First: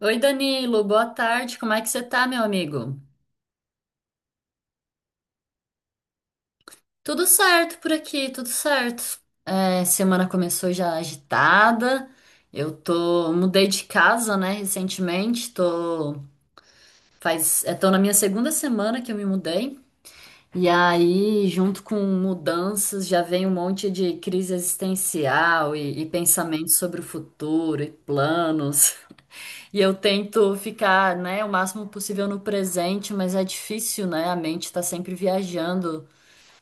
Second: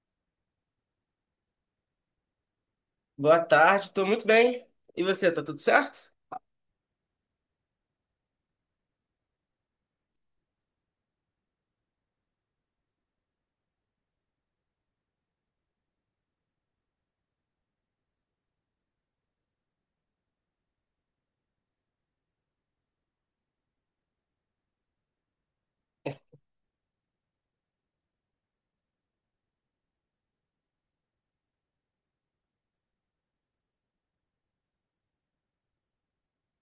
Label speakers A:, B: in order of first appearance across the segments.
A: Oi, Danilo, boa tarde. Como é que você tá, meu amigo?
B: Boa tarde, estou muito bem. E você, tá tudo certo?
A: Tudo certo por aqui, tudo certo. Semana começou já agitada. Mudei de casa, né, recentemente. Tô na minha segunda semana que eu me mudei. E aí, junto com mudanças, já vem um monte de crise existencial e pensamentos sobre o futuro e planos. E eu tento ficar, né, o máximo possível no presente, mas é difícil, né? A mente tá sempre viajando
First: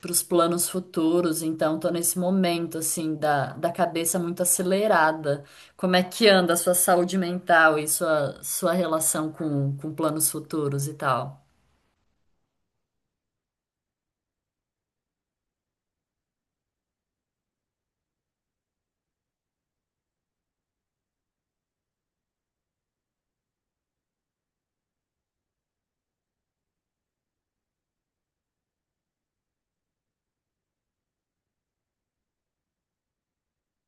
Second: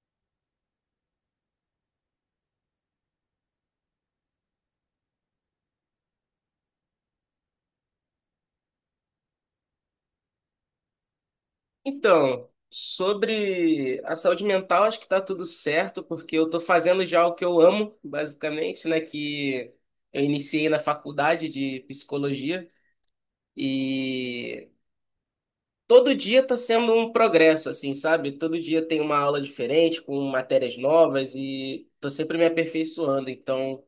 A: para os planos futuros, então tô nesse momento, assim, da cabeça muito acelerada. Como é que anda a sua saúde mental e sua relação com planos futuros e tal?
B: Então, sobre a saúde mental, acho que tá tudo certo, porque eu tô fazendo já o que eu amo, basicamente, né? Que eu iniciei na faculdade de psicologia e todo dia tá sendo um progresso, assim, sabe? Todo dia tem uma aula diferente, com matérias novas e tô sempre me aperfeiçoando. Então,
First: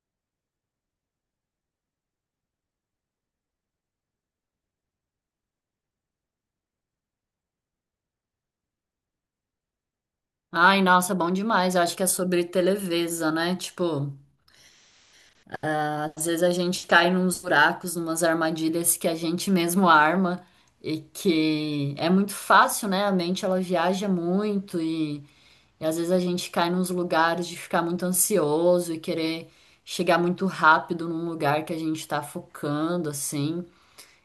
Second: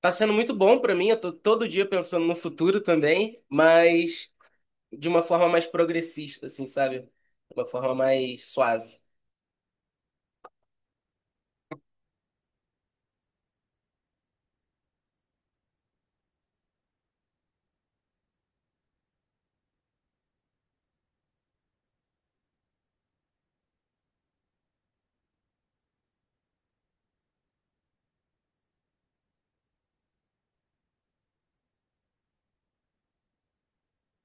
B: tá sendo muito bom para mim. Eu tô todo dia pensando no futuro também, mas, de uma forma mais progressista, assim, sabe? De uma forma mais suave.
A: Ai, nossa, bom demais. Eu acho que é sobre televisa, né? Tipo. Às vezes a gente cai nos buracos, numas armadilhas que a gente mesmo arma e que é muito fácil, né? A mente ela viaja muito e às vezes a gente cai nos lugares de ficar muito ansioso e querer chegar muito rápido num lugar que a gente tá focando, assim.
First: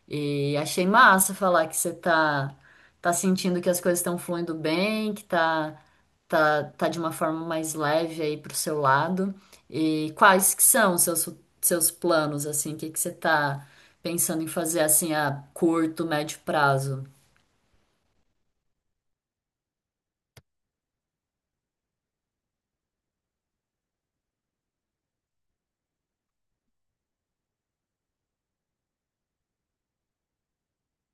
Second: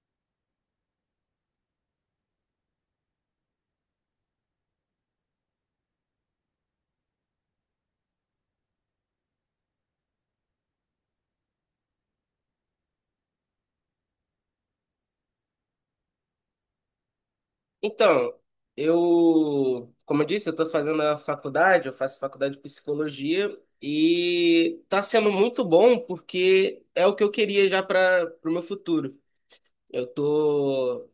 A: E achei massa falar que você tá, tá sentindo que as coisas estão fluindo bem, tá de uma forma mais leve aí pro seu lado. E quais que são os seus planos, assim, o que que você tá pensando em fazer, assim, a curto, médio prazo?
B: Então, eu, como eu disse, eu tô fazendo a faculdade, eu faço faculdade de psicologia e tá sendo muito bom porque é o que eu queria já para o meu futuro. Eu tô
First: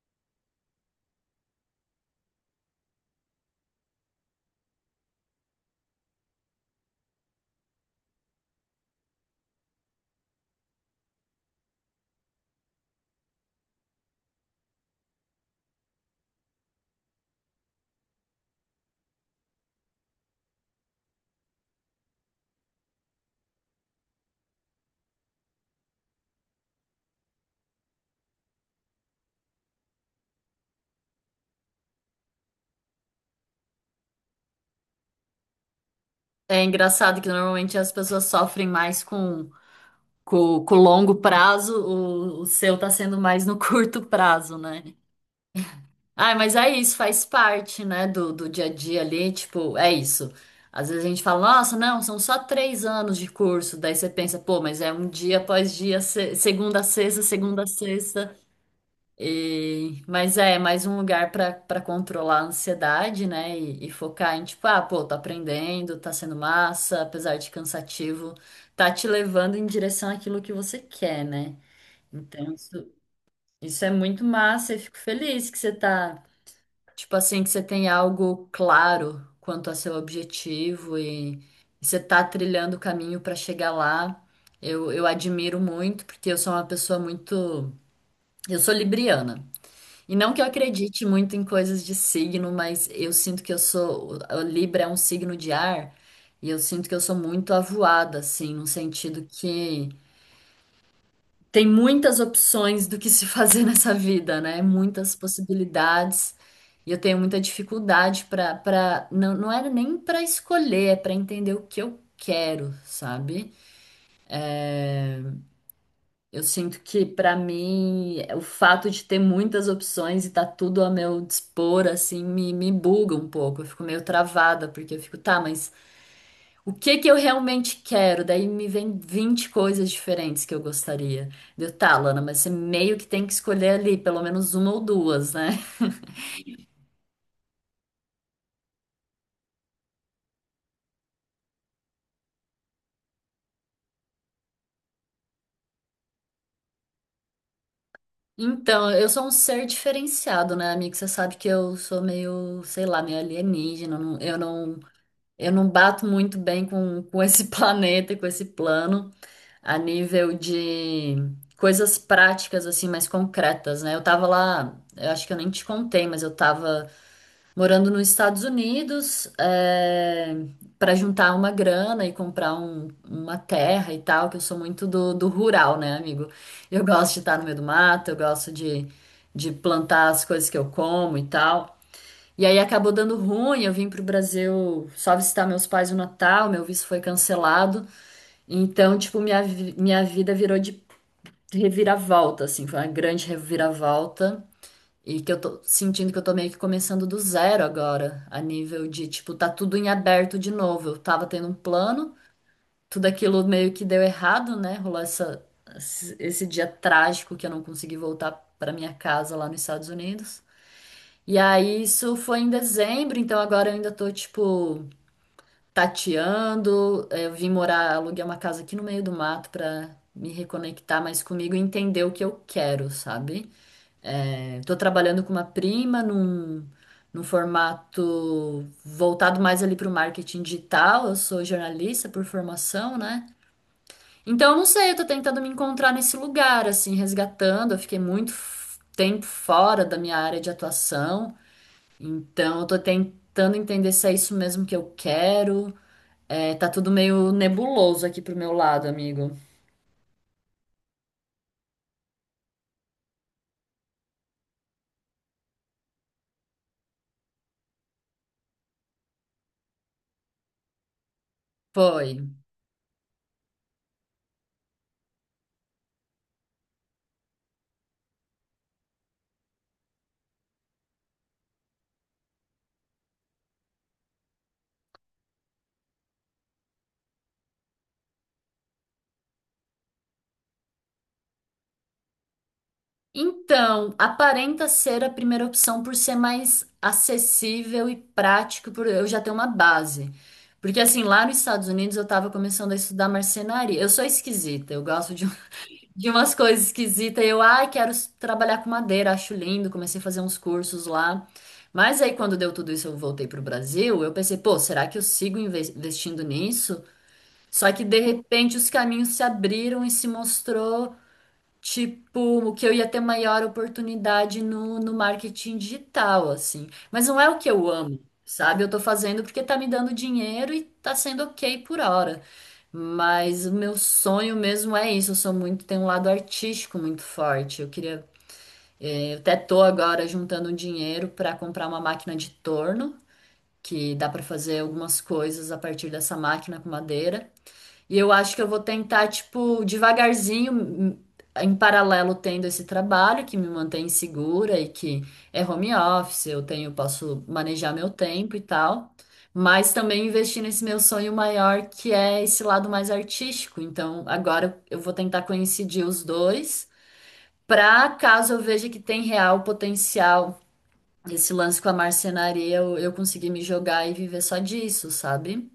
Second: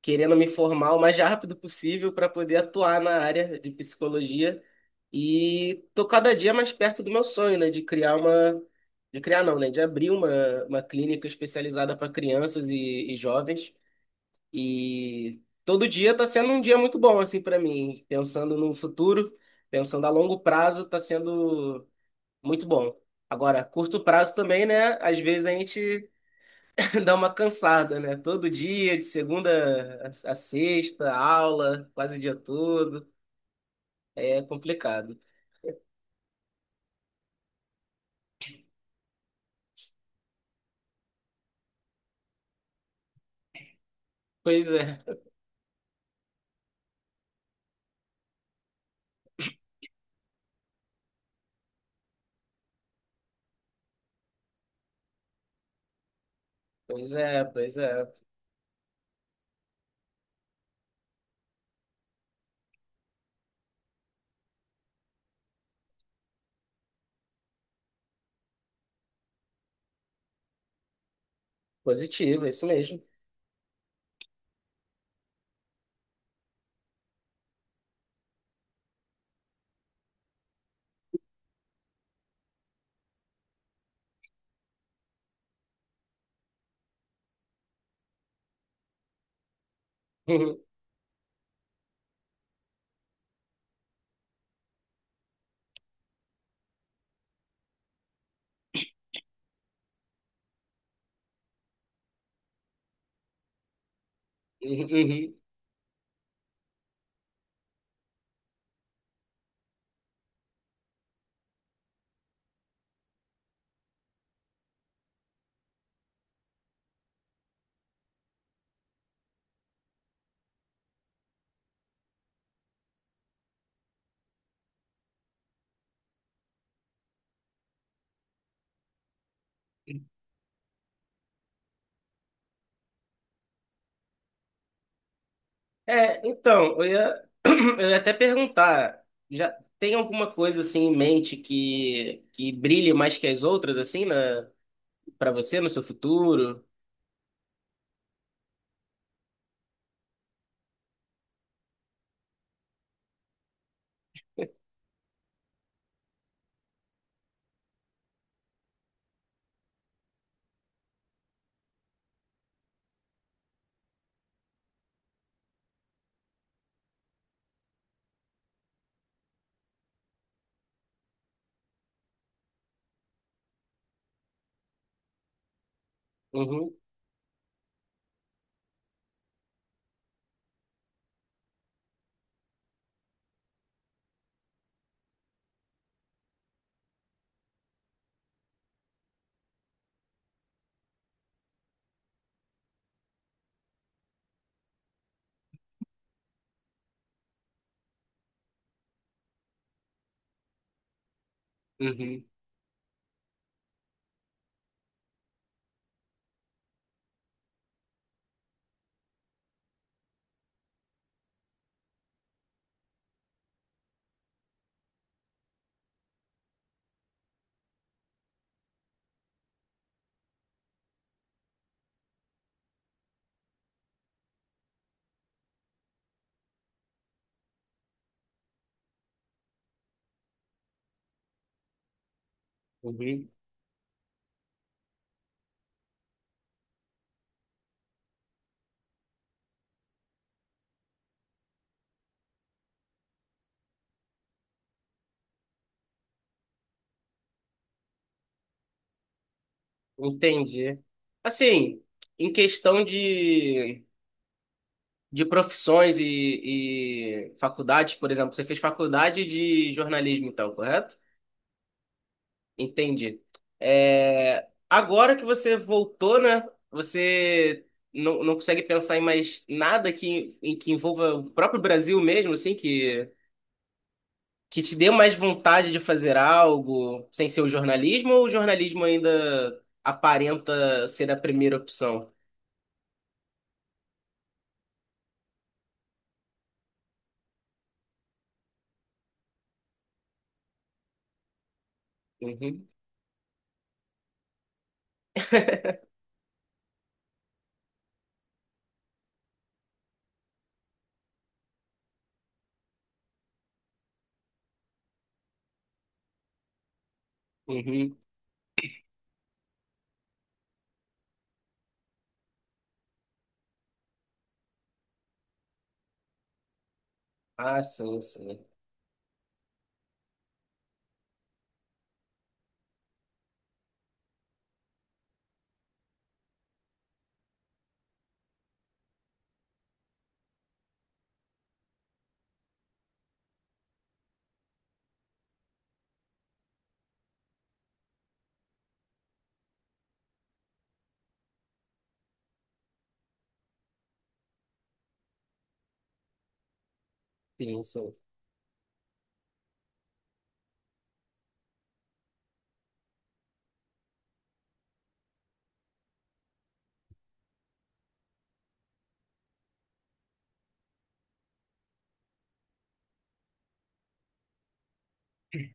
B: querendo me formar o mais rápido possível para poder atuar na área de psicologia e tô cada dia mais perto do meu sonho, né, de criar uma de criar não, né, de abrir uma clínica especializada para crianças e jovens e todo dia tá sendo um dia muito bom assim para mim, pensando no futuro, pensando a longo prazo, tá sendo muito bom. Agora, curto prazo também, né? Às vezes a gente dá uma cansada, né? Todo dia, de segunda a sexta, aula, quase o dia todo. É complicado.
A: É engraçado que normalmente as pessoas sofrem mais com o longo prazo, o seu tá sendo mais no curto prazo,
B: Pois
A: né?
B: é,
A: Ah, mas é isso, faz parte, né, do dia a dia ali, tipo, é isso. Às vezes a gente fala, nossa, não, são só três anos de curso, daí você pensa, pô, mas é um dia após dia,
B: pois é,
A: segunda a
B: pois é.
A: sexta, e... mas é mais um lugar pra para controlar a ansiedade, né, e focar em, tipo, ah, pô, tô aprendendo, tá sendo massa, apesar de cansativo, tá te levando em direção àquilo que você quer, né?
B: Positivo, é
A: Então,
B: isso
A: isso,
B: mesmo.
A: isso é muito massa, eu fico feliz que você tá. Tipo assim, que você tem algo claro quanto a seu objetivo e você tá trilhando o caminho para chegar lá. Eu admiro muito, porque eu sou uma pessoa muito. Eu sou libriana. E não que eu acredite muito em coisas de signo, mas eu sinto que eu sou. O Libra é um signo de ar, e eu sinto que eu sou muito avoada, assim, no sentido que. Tem muitas opções do que se fazer nessa vida, né?
B: Uhum,
A: Muitas
B: uhum.
A: possibilidades. E eu tenho muita dificuldade para não, não era nem para escolher, é para entender o que eu quero, sabe? Eu sinto que para mim o fato de ter muitas opções e tá tudo a meu dispor assim me buga um pouco. Eu fico meio travada porque eu fico, tá, mas o que que eu realmente quero? Daí me vem 20 coisas diferentes que eu gostaria. Deu, tá, Lana, mas você meio que tem que escolher ali, pelo menos uma ou duas, né?
B: É, então, eu ia, eu ia até perguntar, já tem alguma coisa assim em mente que brilhe mais que as outras, assim, na, para você, no seu futuro?
A: Então, eu sou um ser diferenciado, né, amigo? Você sabe que eu sou meio, sei lá, meio alienígena. Eu não bato muito bem com esse planeta, e com esse plano, a nível de coisas práticas, assim, mais concretas, né? Eu tava lá, eu acho que eu nem te contei, mas eu tava. Morando nos Estados Unidos, é, para juntar uma grana e comprar uma terra e tal, que eu sou muito do rural, né, amigo?
B: Uhum,
A: Eu gosto de estar no meio do mato, eu gosto de plantar as coisas que eu como e tal. E aí acabou dando ruim, eu vim pro Brasil só visitar meus pais no Natal, meu visto foi cancelado. Então, tipo, minha vida virou de reviravolta, assim, foi uma grande reviravolta. E que eu tô sentindo que eu tô meio que começando do zero agora, a nível de, tipo, tá tudo em aberto de novo. Eu tava tendo um plano,
B: uhum,
A: tudo aquilo meio que deu errado, né? Rolou esse dia trágico que eu não consegui voltar pra minha casa lá nos Estados Unidos. E aí isso foi em dezembro, então agora eu ainda tô, tipo, tateando. Eu vim morar, aluguei uma casa aqui no meio do mato pra me reconectar mais comigo e entender o que eu quero, sabe? Estou trabalhando com uma prima num formato voltado mais ali para o marketing digital. Eu sou jornalista por formação, né?
B: uhum.
A: Então, eu não sei, eu tô tentando me encontrar nesse lugar, assim, resgatando. Eu fiquei muito tempo fora da minha área de atuação. Então, eu tô tentando entender se é isso mesmo que eu quero. É, tá tudo meio nebuloso aqui pro meu lado, amigo.
B: Entendi. Assim, em questão de profissões e faculdades, por exemplo, você fez faculdade de jornalismo, então, correto?
A: Foi.
B: Entendi. É, agora que você voltou, né? Você não, não consegue pensar em mais nada que, em que envolva o próprio Brasil mesmo, assim, que te dê mais vontade de fazer algo sem ser o jornalismo, ou o jornalismo ainda aparenta ser a primeira opção?
A: Então, aparenta ser a primeira opção por ser mais acessível e prático, por eu já ter uma base. Porque assim, lá nos Estados Unidos eu estava
B: Uhum,
A: começando a estudar marcenaria. Eu sou esquisita, eu gosto de, de umas coisas esquisitas. Eu, ai, quero trabalhar com madeira, acho lindo, comecei a fazer uns cursos lá. Mas aí quando deu tudo isso, eu voltei pro Brasil, eu pensei, pô, será que eu sigo investindo nisso? Só que
B: uhum.
A: de repente os caminhos se abriram e se mostrou tipo, que eu ia ter maior oportunidade no marketing digital, assim. Mas não é o que
B: Ah,
A: eu
B: sim,
A: amo,
B: sim.
A: sabe? Eu tô fazendo porque tá me dando dinheiro e tá sendo ok por hora. Mas o meu sonho mesmo é isso. Eu sou muito, tenho um lado artístico muito forte. Eu queria, eu até tô agora juntando dinheiro para comprar uma máquina de torno, que dá para fazer algumas coisas a partir dessa máquina com madeira. E eu acho que eu vou tentar, tipo, devagarzinho, em paralelo tendo esse trabalho que me mantém segura e que é home office, eu tenho, posso
B: Sim,
A: manejar meu
B: sim.
A: tempo e tal, mas também investir nesse meu sonho maior que é esse lado mais artístico. Então, agora eu vou tentar coincidir os dois, para caso eu veja que tem real potencial esse lance com a marcenaria, eu conseguir me jogar e viver só disso, sabe?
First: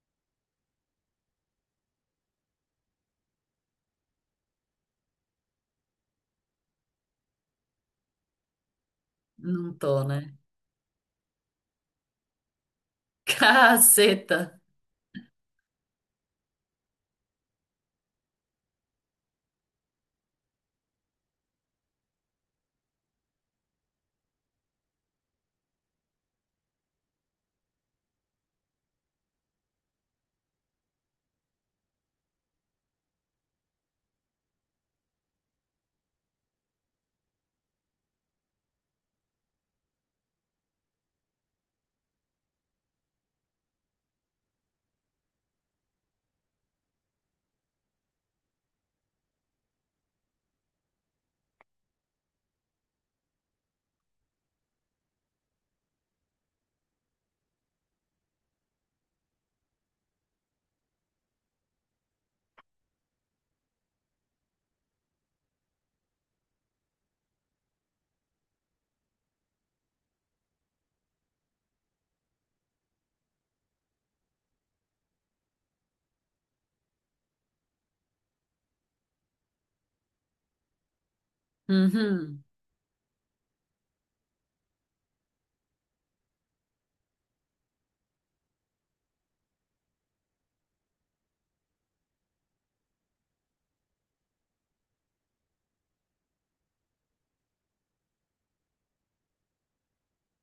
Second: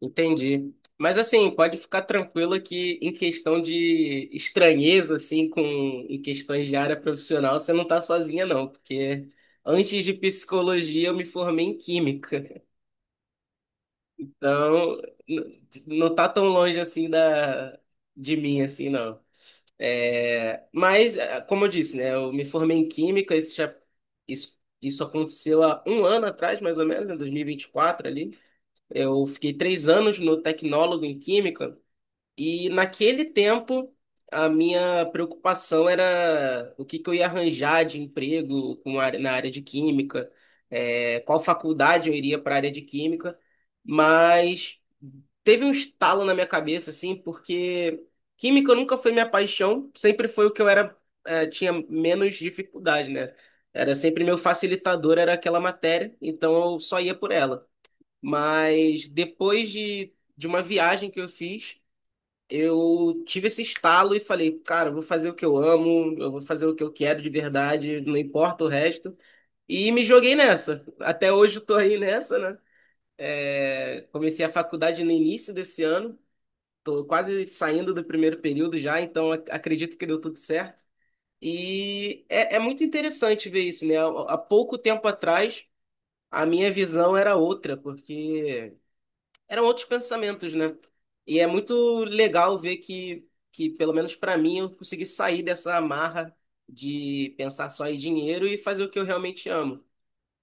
B: Entendi. Mas assim, pode ficar tranquilo que em questão de estranheza, assim, com em questões de área profissional, você não tá sozinha, não, porque
A: Não tô,
B: antes de
A: né?
B: psicologia eu me formei em química.
A: Caceta!
B: Então, não tá tão longe assim da de mim, assim, não. É, mas, como eu disse, né, eu me formei em química, isso aconteceu há um ano atrás, mais ou menos, em 2024 ali. Eu fiquei 3 anos no tecnólogo em química. E naquele tempo, a minha preocupação era o que que eu ia arranjar de emprego com na área de química, é, qual faculdade eu iria para a área de química, mas teve um estalo na minha cabeça, assim, porque química nunca foi minha paixão, sempre foi o que eu era, tinha menos dificuldade, né? Era sempre meu facilitador, era aquela matéria, então eu só ia por ela. Mas depois de uma viagem que eu fiz, eu tive esse estalo e falei, cara, eu vou fazer o que eu amo, eu vou fazer o que eu quero de verdade, não importa o resto. E me joguei nessa. Até hoje eu tô aí nessa, né? É, comecei a faculdade no início desse ano, tô quase saindo do primeiro período já, então acredito que deu tudo certo. E
A: Uhum.
B: é, é muito interessante ver isso, né? Há pouco tempo atrás, a minha visão era outra, porque eram outros pensamentos, né? E é muito legal ver que pelo menos para mim, eu consegui sair dessa amarra de pensar só em dinheiro e fazer o que eu realmente amo.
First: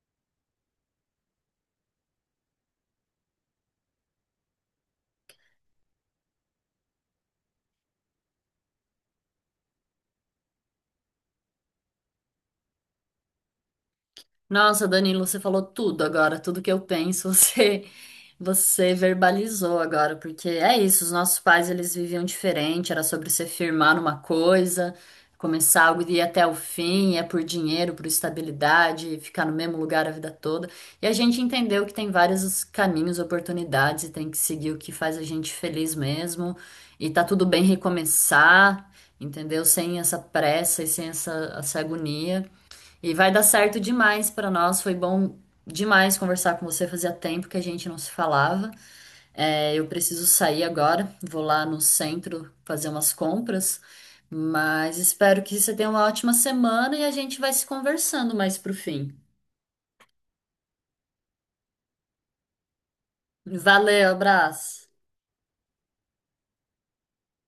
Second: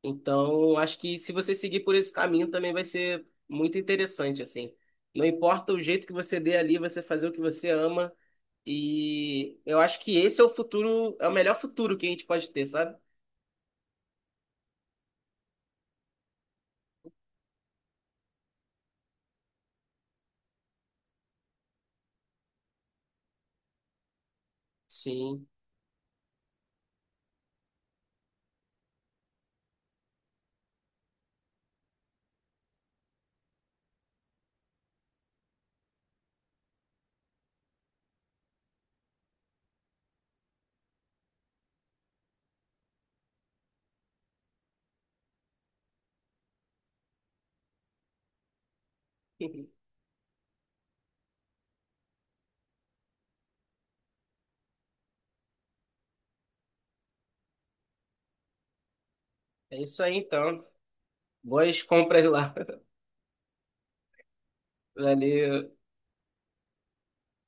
B: Então, acho que se você seguir por esse caminho também vai ser muito interessante, assim. Não importa o jeito que você dê ali, você fazer o que você ama. E eu acho que esse é o futuro, é o melhor futuro que a gente pode ter, sabe?
A: Nossa, Danilo, você falou tudo agora, tudo que eu penso, você verbalizou agora, porque é isso, os nossos pais eles viviam diferente, era sobre você firmar numa coisa,
B: Sim.
A: começar algo e ir até o fim, é por dinheiro, por estabilidade, ficar no mesmo lugar a vida toda. E a gente entendeu que tem vários caminhos, oportunidades e tem que seguir o que faz a gente feliz mesmo, e tá tudo bem recomeçar, entendeu? Sem essa pressa e sem essa agonia. E vai dar certo demais para nós. Foi bom demais conversar com você. Fazia tempo que a gente não se falava. É, eu preciso sair agora. Vou lá no centro fazer umas compras. Mas espero que você tenha uma ótima semana e a gente vai se conversando mais pro fim.
B: É isso aí, então. Boas compras lá.
A: Valeu, abraço.
B: Valeu.